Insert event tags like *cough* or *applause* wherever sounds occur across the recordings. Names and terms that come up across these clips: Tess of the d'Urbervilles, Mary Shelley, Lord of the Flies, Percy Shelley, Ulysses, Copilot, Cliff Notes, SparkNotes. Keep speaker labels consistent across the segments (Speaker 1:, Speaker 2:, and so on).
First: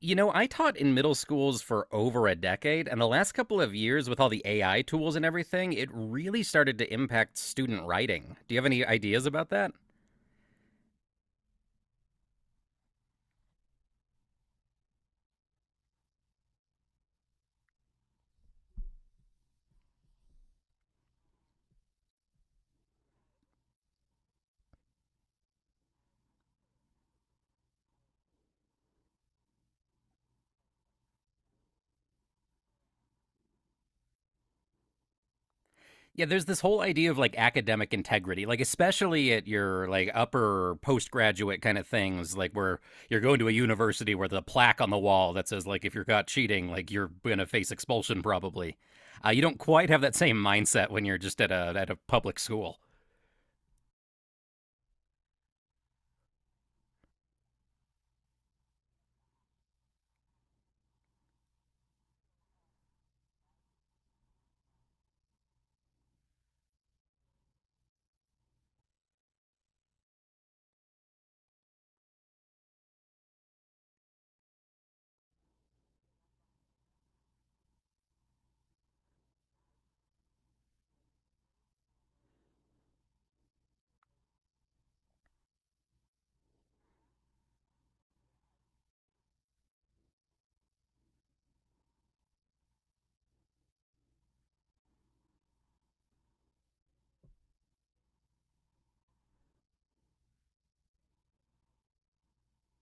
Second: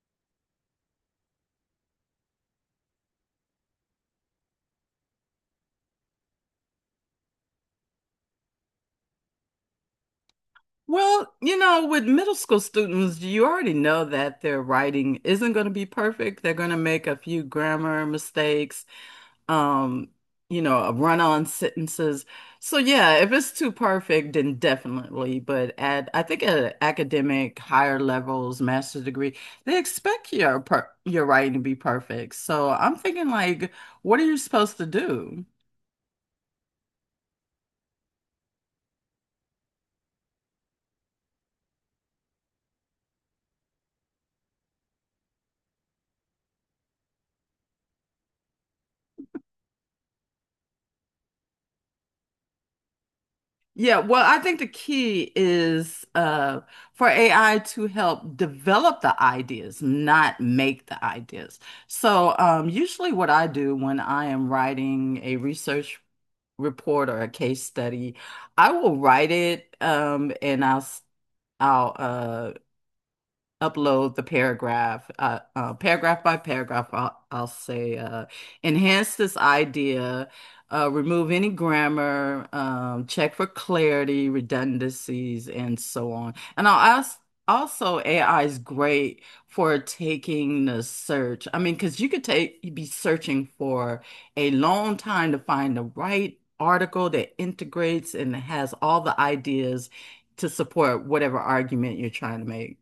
Speaker 1: You know, I taught in middle schools for over a decade, and the last couple of years with all the AI tools and everything, it really started to impact student writing. Do you have any ideas about that?
Speaker 2: Well, you know, with middle school students, you already know that their writing isn't going to be perfect. They're going to make a few grammar mistakes, um, you know, run-on sentences. So yeah, if it's too perfect, then definitely. But at I think at academic higher levels, master's degree, they expect your writing to be perfect. So I'm thinking like, what are you supposed to do?
Speaker 1: Yeah, there's this whole idea of like academic integrity, like especially at your like upper postgraduate kind of things, like where you're going to a university where the plaque on the wall that says like if you're caught cheating, like you're gonna face expulsion probably. You don't quite have that same mindset when you're just at a public school.
Speaker 2: Yeah, well, I think the key is for AI to help develop the ideas, not make the ideas. So, usually, what I do when I am writing a research report or a case study, I will write it, I'll upload the paragraph, paragraph by paragraph. I'll say, enhance this idea, remove any grammar, check for clarity, redundancies, and so on. And I'll ask. Also, AI is great for taking the search. I mean, because you'd be searching for a long time to find the right article that integrates and has all the ideas to support whatever argument you're trying to make.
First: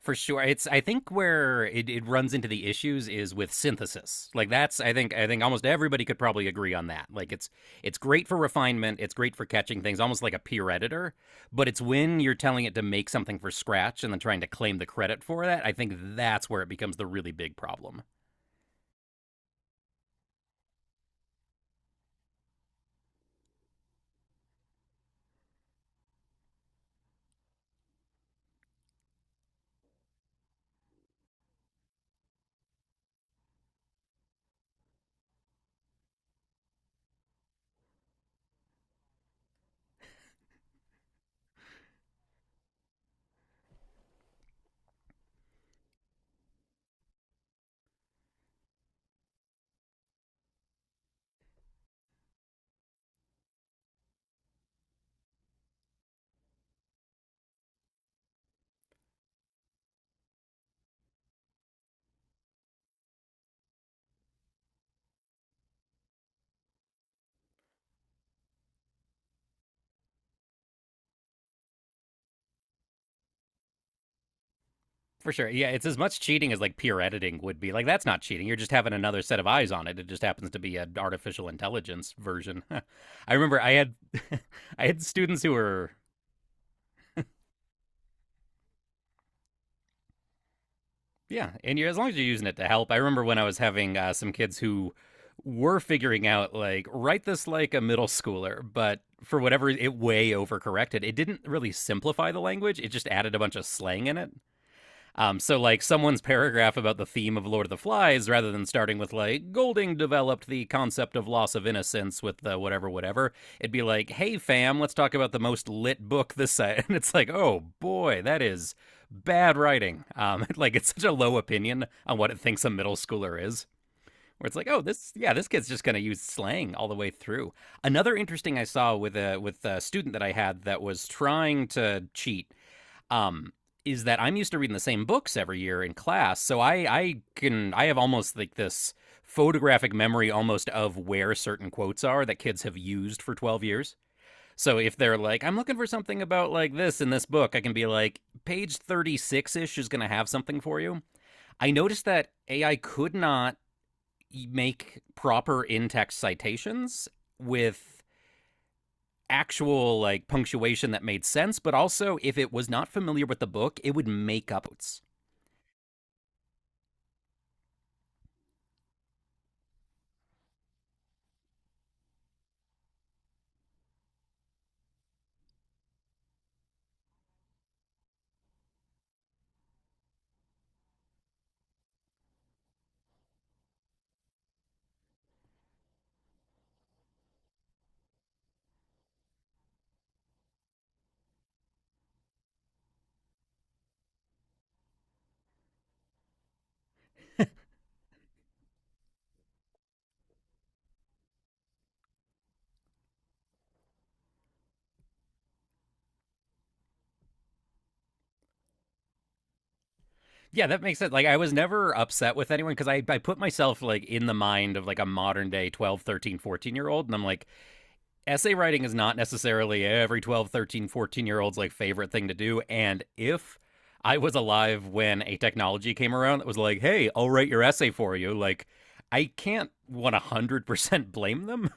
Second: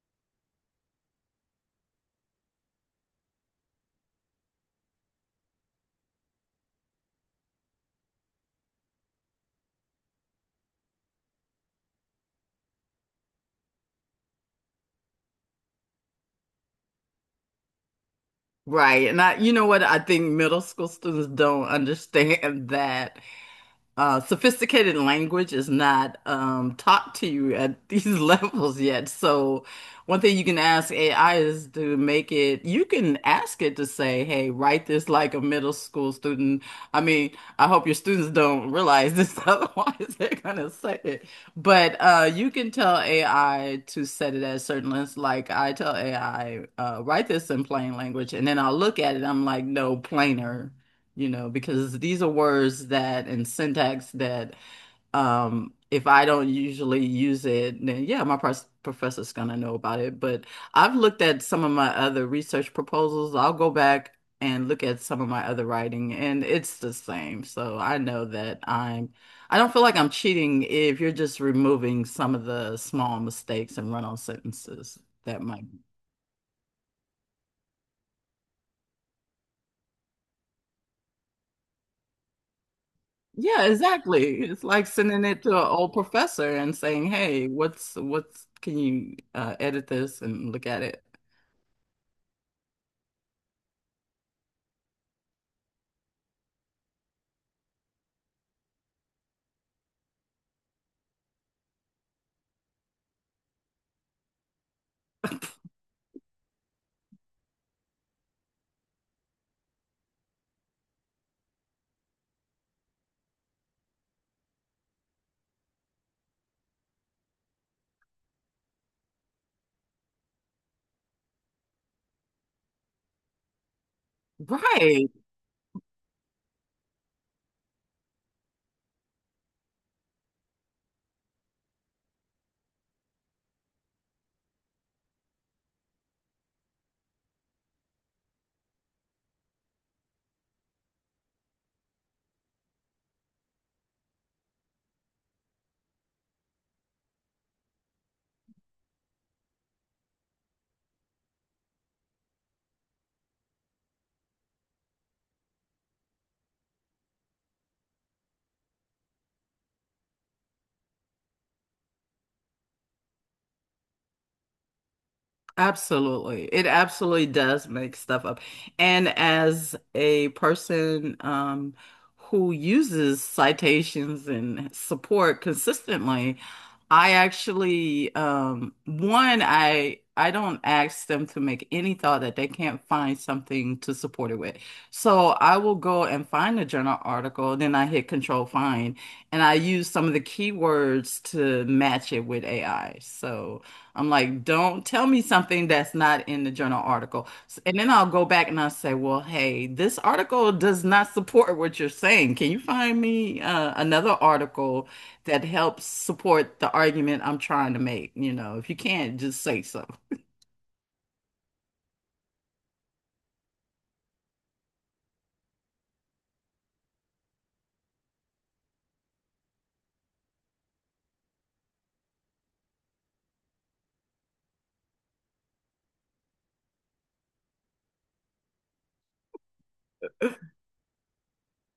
Speaker 1: For sure, it's I think where it runs into the issues is with synthesis. Like that's I think almost everybody could probably agree on that. Like it's great for refinement, it's great for catching things, almost like a peer editor. But it's when you're telling it to make something for scratch and then trying to claim the credit for that, I think that's where it becomes the really big problem.
Speaker 2: Right. And you know what? I think middle school students don't understand *laughs* that sophisticated language is not taught to you at these *laughs* levels yet. So, one thing you can ask AI is to make it, you can ask it to say, hey, write this like a middle school student. I mean, I hope your students don't realize this, *laughs* otherwise, they're going to say it. But you can tell AI to set it at certain lengths. Like, I tell AI, write this in plain language, and then I'll look at it, I'm like, no, plainer, you know, because these are words that and syntax that if I don't usually use it, then yeah, professor's gonna know about it. But I've looked at some of my other research proposals. I'll go back and look at some of my other writing, and it's the same. So I know that I don't feel like I'm cheating if you're just removing some of the small mistakes and run-on sentences
Speaker 1: For
Speaker 2: that
Speaker 1: sure.
Speaker 2: might.
Speaker 1: Yeah, it's as much cheating as like peer editing would be. Like that's not cheating. You're just having another set of eyes on it. It just happens to be an artificial intelligence version. *laughs* I remember
Speaker 2: Yeah,
Speaker 1: I had *laughs*
Speaker 2: exactly. It's
Speaker 1: I
Speaker 2: like
Speaker 1: had
Speaker 2: sending
Speaker 1: students
Speaker 2: it to
Speaker 1: who
Speaker 2: an
Speaker 1: were
Speaker 2: old professor and saying, "Hey, what's can you edit this and look at it?"
Speaker 1: yeah, and you're, as long as you're using it to help. I remember when I was having some kids who were figuring out like write this like a middle schooler, but for whatever it way overcorrected. It didn't really simplify the language. It just added a bunch of slang in it. So, like, someone's paragraph about the theme of Lord of the Flies, rather than starting with, like, Golding developed the concept of loss of innocence with the whatever, whatever, it'd be like, hey, fam, let's talk about the most lit book this side. *laughs* And it's like, oh, boy, that is bad writing. *laughs* Like, it's such a low opinion on what it thinks a middle schooler is, where it's like, oh,
Speaker 2: Right.
Speaker 1: this, yeah, this kid's just going to use slang all the way through. Another interesting I saw with a student that I had that was trying to cheat, um, is that I'm used to reading the same books every year in class, so I have almost like this photographic memory almost of where certain quotes are that kids have used for 12 years. So if they're like, I'm looking for something about like this in this book, I can be like, page 36 ish is going to have something for you. I noticed that AI could not make proper in text citations with actual like punctuation that made sense, but also if it was not familiar with the book, it would make up quotes.
Speaker 2: Absolutely. It absolutely does make stuff up. And as a person who uses citations and support consistently, I actually one, I don't ask them to make any thought that they can't find something to support it with. So I will go and find a journal article, then I hit control find, and I use some of the keywords to match it with AI. So I'm like, don't tell me something that's not in the journal article. And then I'll go back and I'll say, well, hey, this article does not support what you're saying. Can you find me another article that helps support the argument I'm trying to make? You know, if you can't, just say so.
Speaker 1: Yeah, that makes sense. Like I was never upset with anyone because I put myself like in the mind of like a modern day 12, 13, 14 year old, and I'm like essay writing is not necessarily every 12, 13, 14 year old's like favorite thing to do, and if I was alive when a technology came around that was like, "Hey, I'll write your essay for you." Like I can't 100% blame them.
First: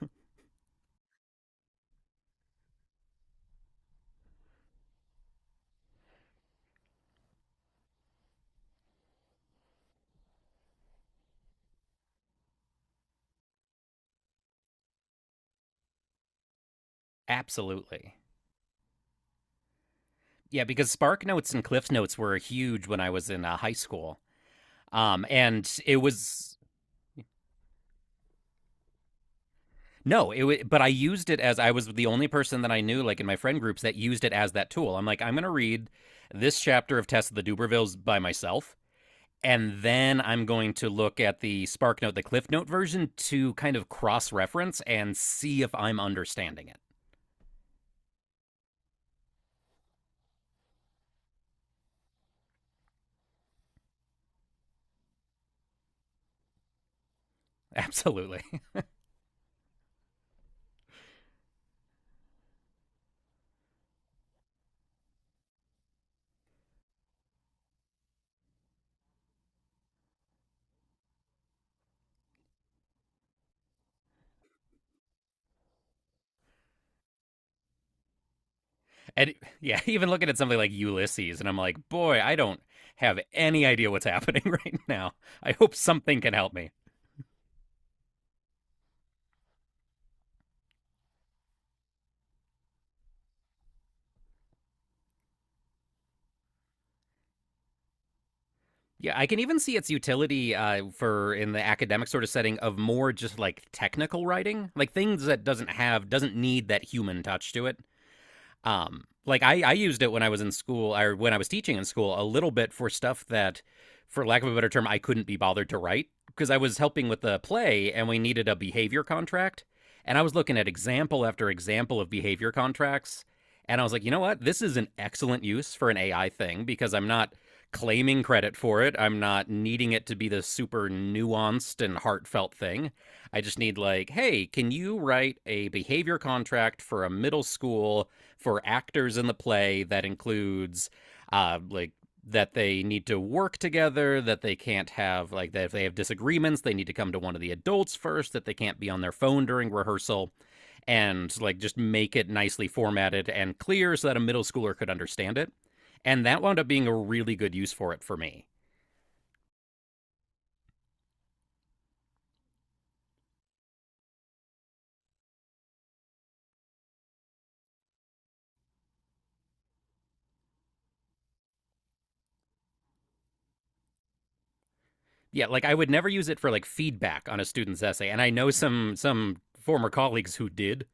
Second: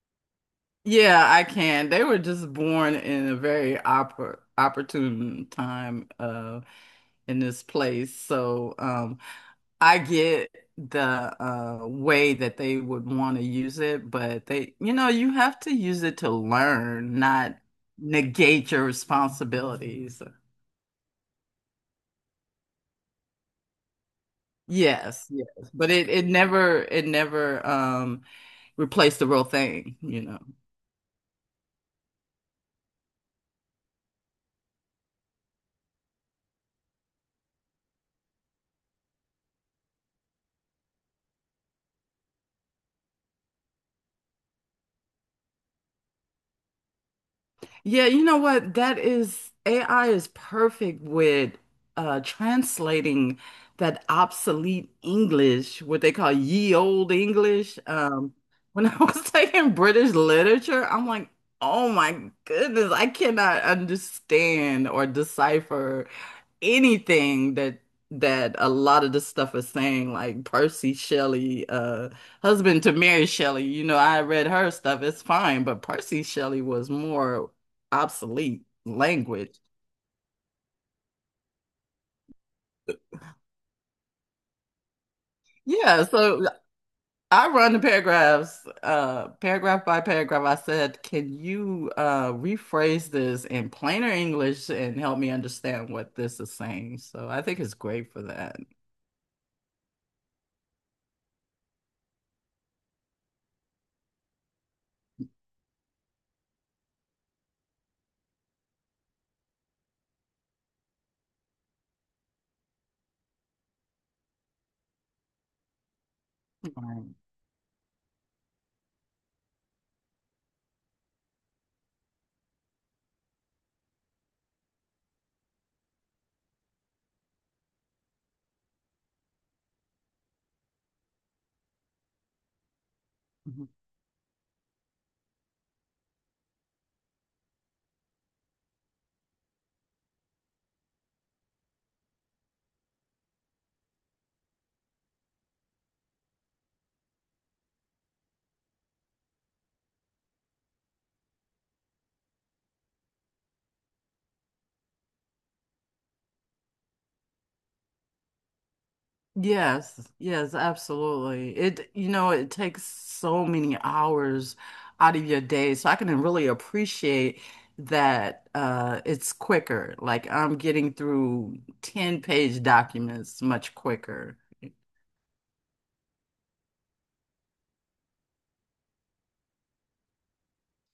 Speaker 2: Yeah, I can. They were just born in a very opportune time in this place. So, I get the way that they would want to use it, but they, you know, you have to use it to learn, not
Speaker 1: *laughs* Absolutely.
Speaker 2: negate your responsibilities.
Speaker 1: Yeah, because Spark Notes and Cliff Notes were huge when I was in high school.
Speaker 2: Yes, yes,
Speaker 1: And
Speaker 2: but
Speaker 1: it
Speaker 2: it
Speaker 1: was
Speaker 2: never replaced the real thing, you
Speaker 1: No,
Speaker 2: know.
Speaker 1: it wa but I used it as I was the only person that I knew, like in my friend groups, that used it as that tool. I'm like, I'm going to read this chapter of Tess of the Dubervilles by myself, and then I'm going to look at the SparkNote, the Cliff Note version to kind of cross reference and see if I'm understanding it.
Speaker 2: Yeah, you know what? That is AI is perfect with translating that obsolete English, what they call ye old
Speaker 1: *laughs*
Speaker 2: English.
Speaker 1: Absolutely.
Speaker 2: When I was *laughs* taking British literature, I'm like, oh my goodness, I cannot understand or decipher anything that a lot of the stuff is saying, like Percy Shelley, husband to Mary Shelley. You know, I read her stuff. It's fine, but Percy Shelley was more obsolete
Speaker 1: And
Speaker 2: language.
Speaker 1: yeah, even looking at something like Ulysses, and I'm like, boy, I don't have any idea what's happening *laughs* right now. I hope
Speaker 2: Yeah,
Speaker 1: something can
Speaker 2: so
Speaker 1: help me.
Speaker 2: I run the paragraphs, paragraph by paragraph. I said, "Can you rephrase this in plainer English and help me understand what this is saying?" So I think it's great for that.
Speaker 1: Yeah, I can even see its utility for in the academic sort of setting of more just like technical writing, like things that doesn't need that human touch to it. Like I used it when I was in school or when I was teaching in school a little bit for stuff that, for lack of a better term, I couldn't be bothered to write because I was helping with the play and we needed a behavior contract. And I was looking at example after example of behavior contracts. And I was like, you know what? This is an excellent use for an AI thing because I'm not claiming credit for it. I'm not needing it to be the super nuanced and heartfelt thing. I just
Speaker 2: Right.
Speaker 1: need, like, hey, can you write a behavior contract for a middle school, for actors in the play, that includes like that they need to work together, that they can't have like that if they have disagreements, they need to come to one of the adults first, that they can't be on their phone during rehearsal, and like just make it nicely formatted and clear so that a middle schooler could understand it. And that wound up being a really good use for it for me.
Speaker 2: Yes, yes, absolutely. It, you know, it takes so many hours out of your day. So I can really appreciate that it's quicker. Like I'm getting through 10-page documents much quicker.
Speaker 1: Yeah, like I would never use it for like feedback on a student's essay, and I know some former colleagues who did.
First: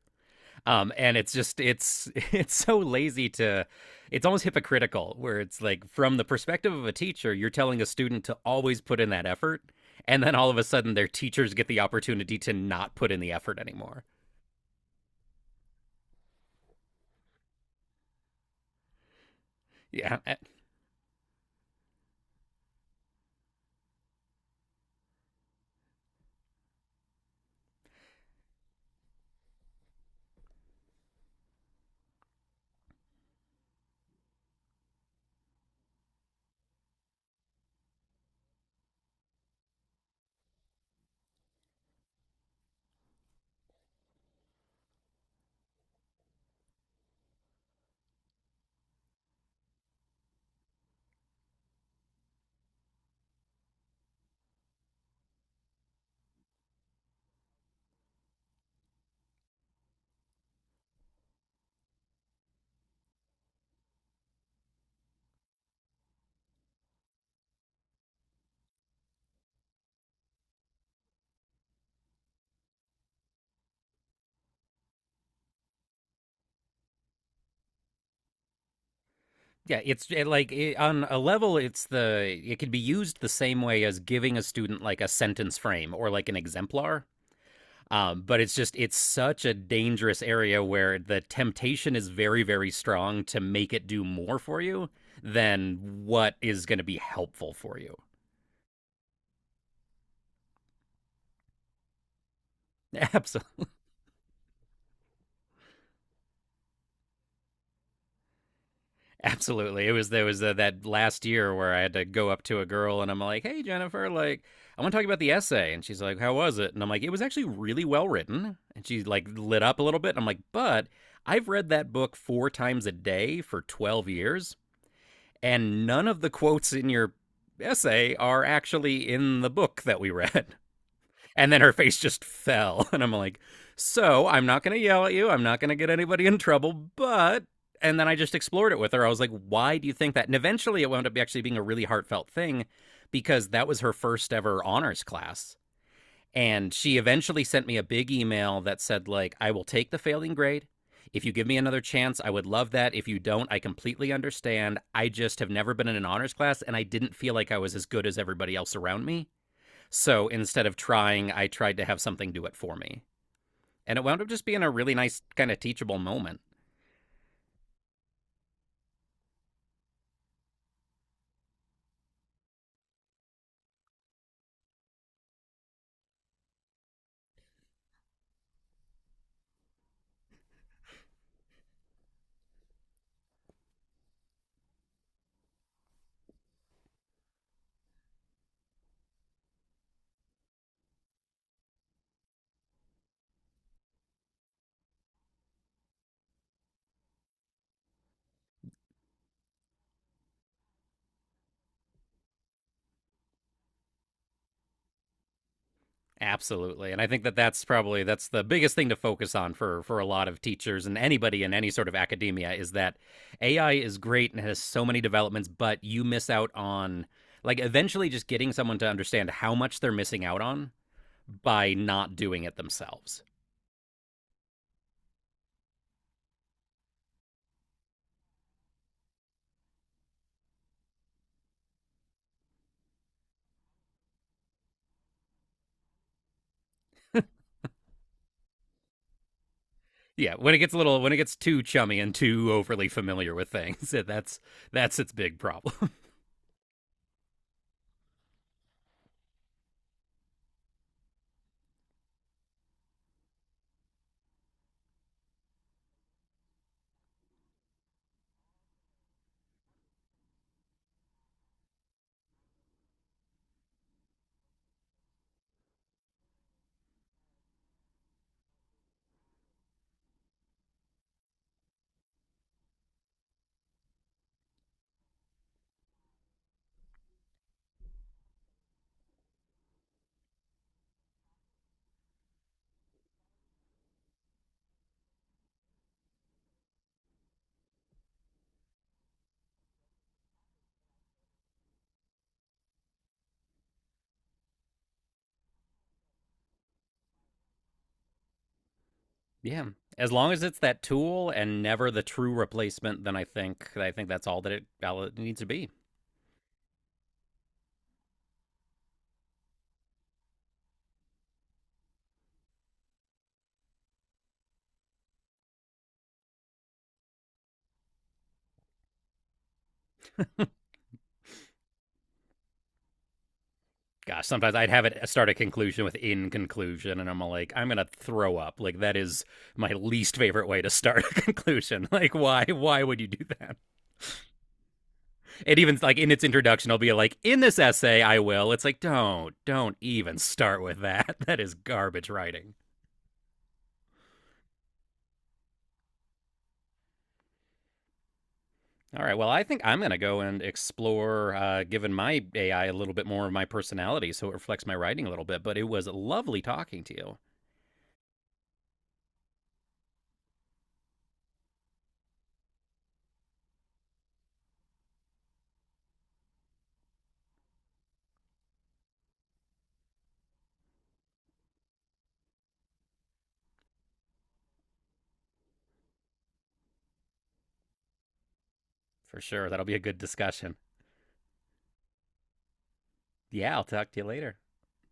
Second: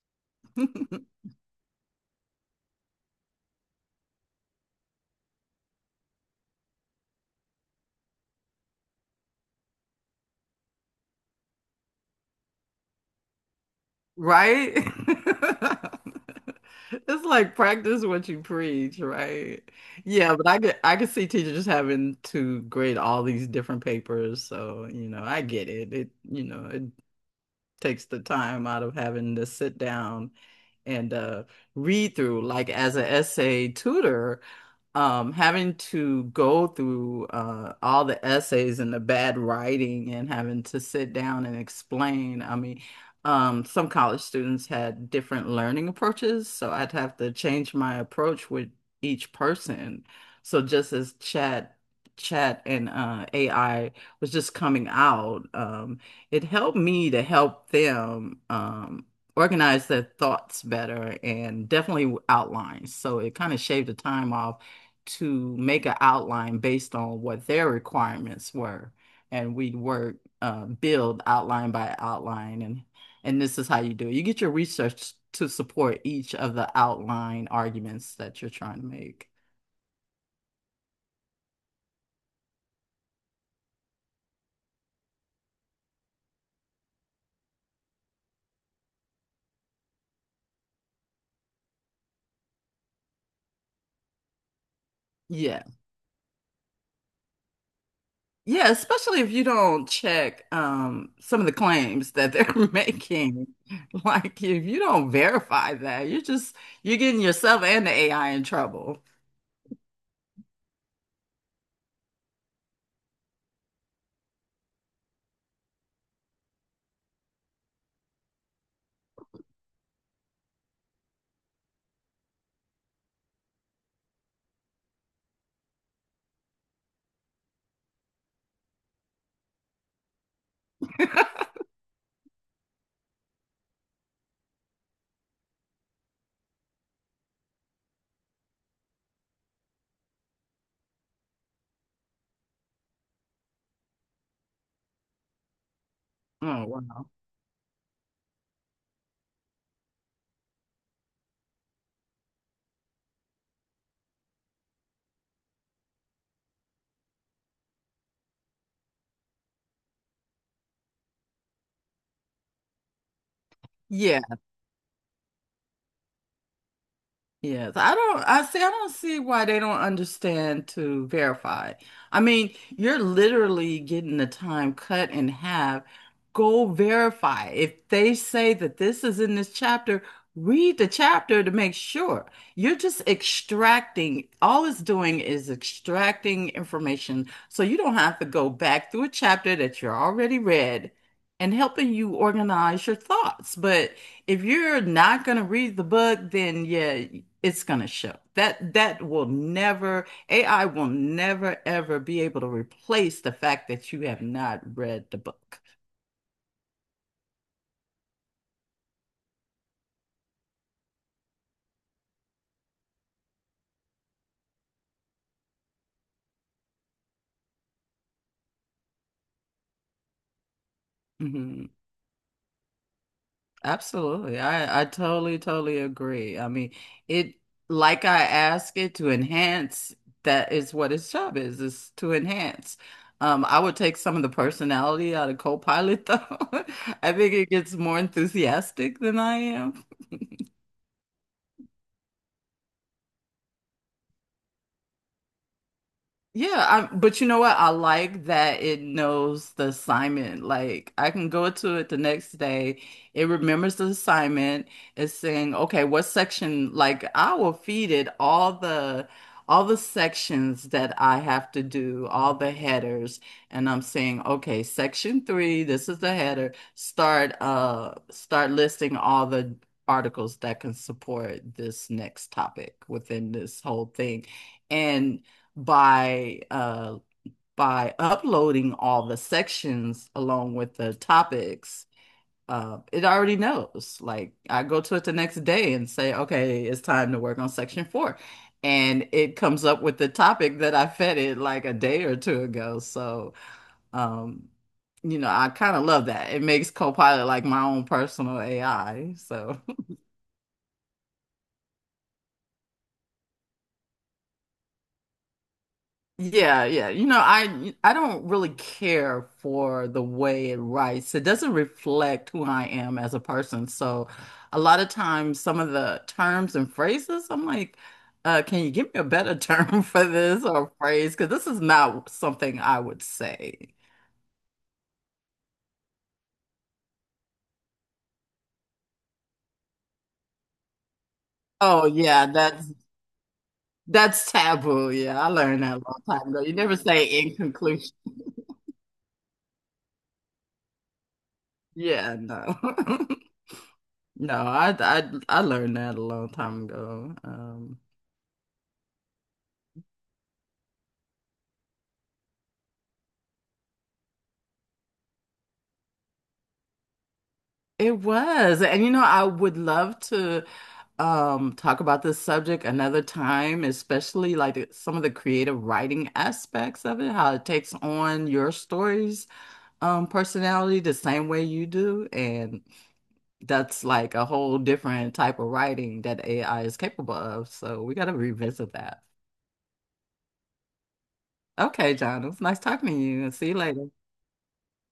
Speaker 2: *laughs*
Speaker 1: And it's *laughs* it's so lazy. To It's almost hypocritical where it's like from the perspective of a teacher, you're telling a student to always put in that effort, and then all of a sudden their teachers get the opportunity to not put in the effort anymore.
Speaker 2: Right? *laughs* It's like practice what you preach, right?
Speaker 1: Yeah.
Speaker 2: Yeah, but I could see teachers just having to grade all these different papers. So, you know, I get it. It, you know, it takes the time out of having to sit down and read through. Like as an essay tutor, having to go through all the essays and the bad writing and having to sit down and explain. I mean, some college students had different learning approaches, so I'd have to change my approach with each person. So just as chat and AI was just coming out, it helped me to help them organize their thoughts better and definitely outlines. So it kind of shaved the time off to make an outline based on what their requirements were. And we'd work, build outline by outline. And this is how you do it. You get your research to support each of the outline arguments that you're trying to make.
Speaker 1: Yeah, it on a level it can be used the same way as giving a student like a sentence frame or like an exemplar. But it's such a dangerous area where the temptation is very, very strong to make it do more for you
Speaker 2: Yeah.
Speaker 1: than what is going to be helpful for you.
Speaker 2: Yeah, especially if you don't check some of the claims that they're *laughs*
Speaker 1: *laughs*
Speaker 2: making.
Speaker 1: Absolutely.
Speaker 2: Like if you don't verify that, you're getting yourself and the AI in trouble.
Speaker 1: Absolutely. It was there was that last year where I had to go up to a girl and I'm like, "Hey Jennifer, like I want to talk about the essay." And she's like, "How was it?" And I'm like, "It was actually really well written." And she like lit up a little bit. And I'm like, "But I've read that book 4 times a day for 12 years and none of the quotes in your essay are actually in the book that we read." *laughs* And then her face just fell. *laughs* And I'm like, so I'm not going to yell at you. I'm not going to get anybody in trouble, but. And then I just explored it with her. I was like, why do you think that? And eventually it wound up actually being a really heartfelt thing because that was her first ever honors class.
Speaker 2: Oh,
Speaker 1: And she
Speaker 2: wow.
Speaker 1: eventually sent me a big email that said, like, I will take the failing grade. If you give me another chance, I would love that. If you don't, I completely understand. I just have never been in an honors class and I didn't feel like I was as good as everybody else around me. So instead of trying, I tried to have something do it for me. And it wound
Speaker 2: Yeah.
Speaker 1: up just being a really nice, kind of teachable moment.
Speaker 2: Yes, I don't see why they don't understand to verify. I mean, you're literally getting the time cut in half. Go verify. If they say that this is in this chapter, read the chapter to make sure. All it's doing is extracting information. So you don't have to go back through a chapter that you already read and helping you organize your thoughts. But if you're not going to read the book, then yeah. It's going to show. That will never, AI will never ever be able to replace the fact that you have not read the book.
Speaker 1: Absolutely, and I think that that's probably, that's the biggest thing to focus on for a lot of teachers and anybody in any sort of academia, is that AI is great and has so many developments, but you miss out on, like, eventually just getting someone to understand how much they're missing out on
Speaker 2: Hmm.
Speaker 1: by not doing it themselves.
Speaker 2: Absolutely. I totally totally agree. I mean, it, like I ask it to enhance, that is what its job is to enhance. I would take some of the personality out of Copilot though. *laughs* I think it gets more enthusiastic than I am. *laughs*
Speaker 1: Yeah, when it gets too chummy and too overly familiar with things, *laughs* that's its big problem.
Speaker 2: Yeah, I, but you know what? I like that it knows the assignment. Like I can go to it the next day. It remembers the assignment. It's saying, okay, what section? Like I will feed it all the sections that I have to do, all the headers, and I'm saying, okay, section three, this is the header. Start start listing all the articles that can support this next topic within this whole thing by uh by uploading all the sections along with the topics, it already knows. Like I go to it the next day and say, okay, it's time to work on section four. And it comes up with the topic that I fed it like a day or two ago. So, um, you know, I kind of love that. It makes Copilot like my own personal AI. So.
Speaker 1: Yeah. As long as it's that tool and never the true replacement, then I think that's all it needs to be.
Speaker 2: Yeah, yeah. You know, I don't really care for the way it writes. It doesn't reflect who I am as a person. So a lot of times some of the terms and phrases, I'm like, can you give me a better term *laughs* for this or phrase? Because this is not something I would say.
Speaker 1: Gosh, sometimes I'd have it start a conclusion with in conclusion, and I'm like, I'm gonna throw up. Like that is my least favorite way to start *laughs* a
Speaker 2: Oh
Speaker 1: conclusion. Like
Speaker 2: yeah,
Speaker 1: why why would you do that?
Speaker 2: that's taboo. Yeah, I
Speaker 1: And
Speaker 2: learned that
Speaker 1: even
Speaker 2: a
Speaker 1: like
Speaker 2: long
Speaker 1: in its
Speaker 2: time ago. You
Speaker 1: introduction,
Speaker 2: never
Speaker 1: I'll be
Speaker 2: say
Speaker 1: like,
Speaker 2: in
Speaker 1: in this
Speaker 2: conclusion.
Speaker 1: essay, I will. It's like don't even start with that. *laughs* That is garbage
Speaker 2: Yeah,
Speaker 1: writing.
Speaker 2: no. *laughs* No, I learned that a long time ago. Um,
Speaker 1: All right. Well, I think I'm going to go and explore giving my AI a little bit more of my personality so it reflects my writing a little bit. But it was lovely talking to you.
Speaker 2: it was. And you know, I would love to talk about this subject another time, especially like some of the creative writing aspects of it, how it takes on your story's personality the same way you do. And that's like a whole different type of writing that AI is capable of. So we got to revisit that.
Speaker 1: For sure. That'll be a good discussion.
Speaker 2: Okay, John, it was nice talking to you and see you
Speaker 1: Yeah, I'll
Speaker 2: later.
Speaker 1: talk to you later.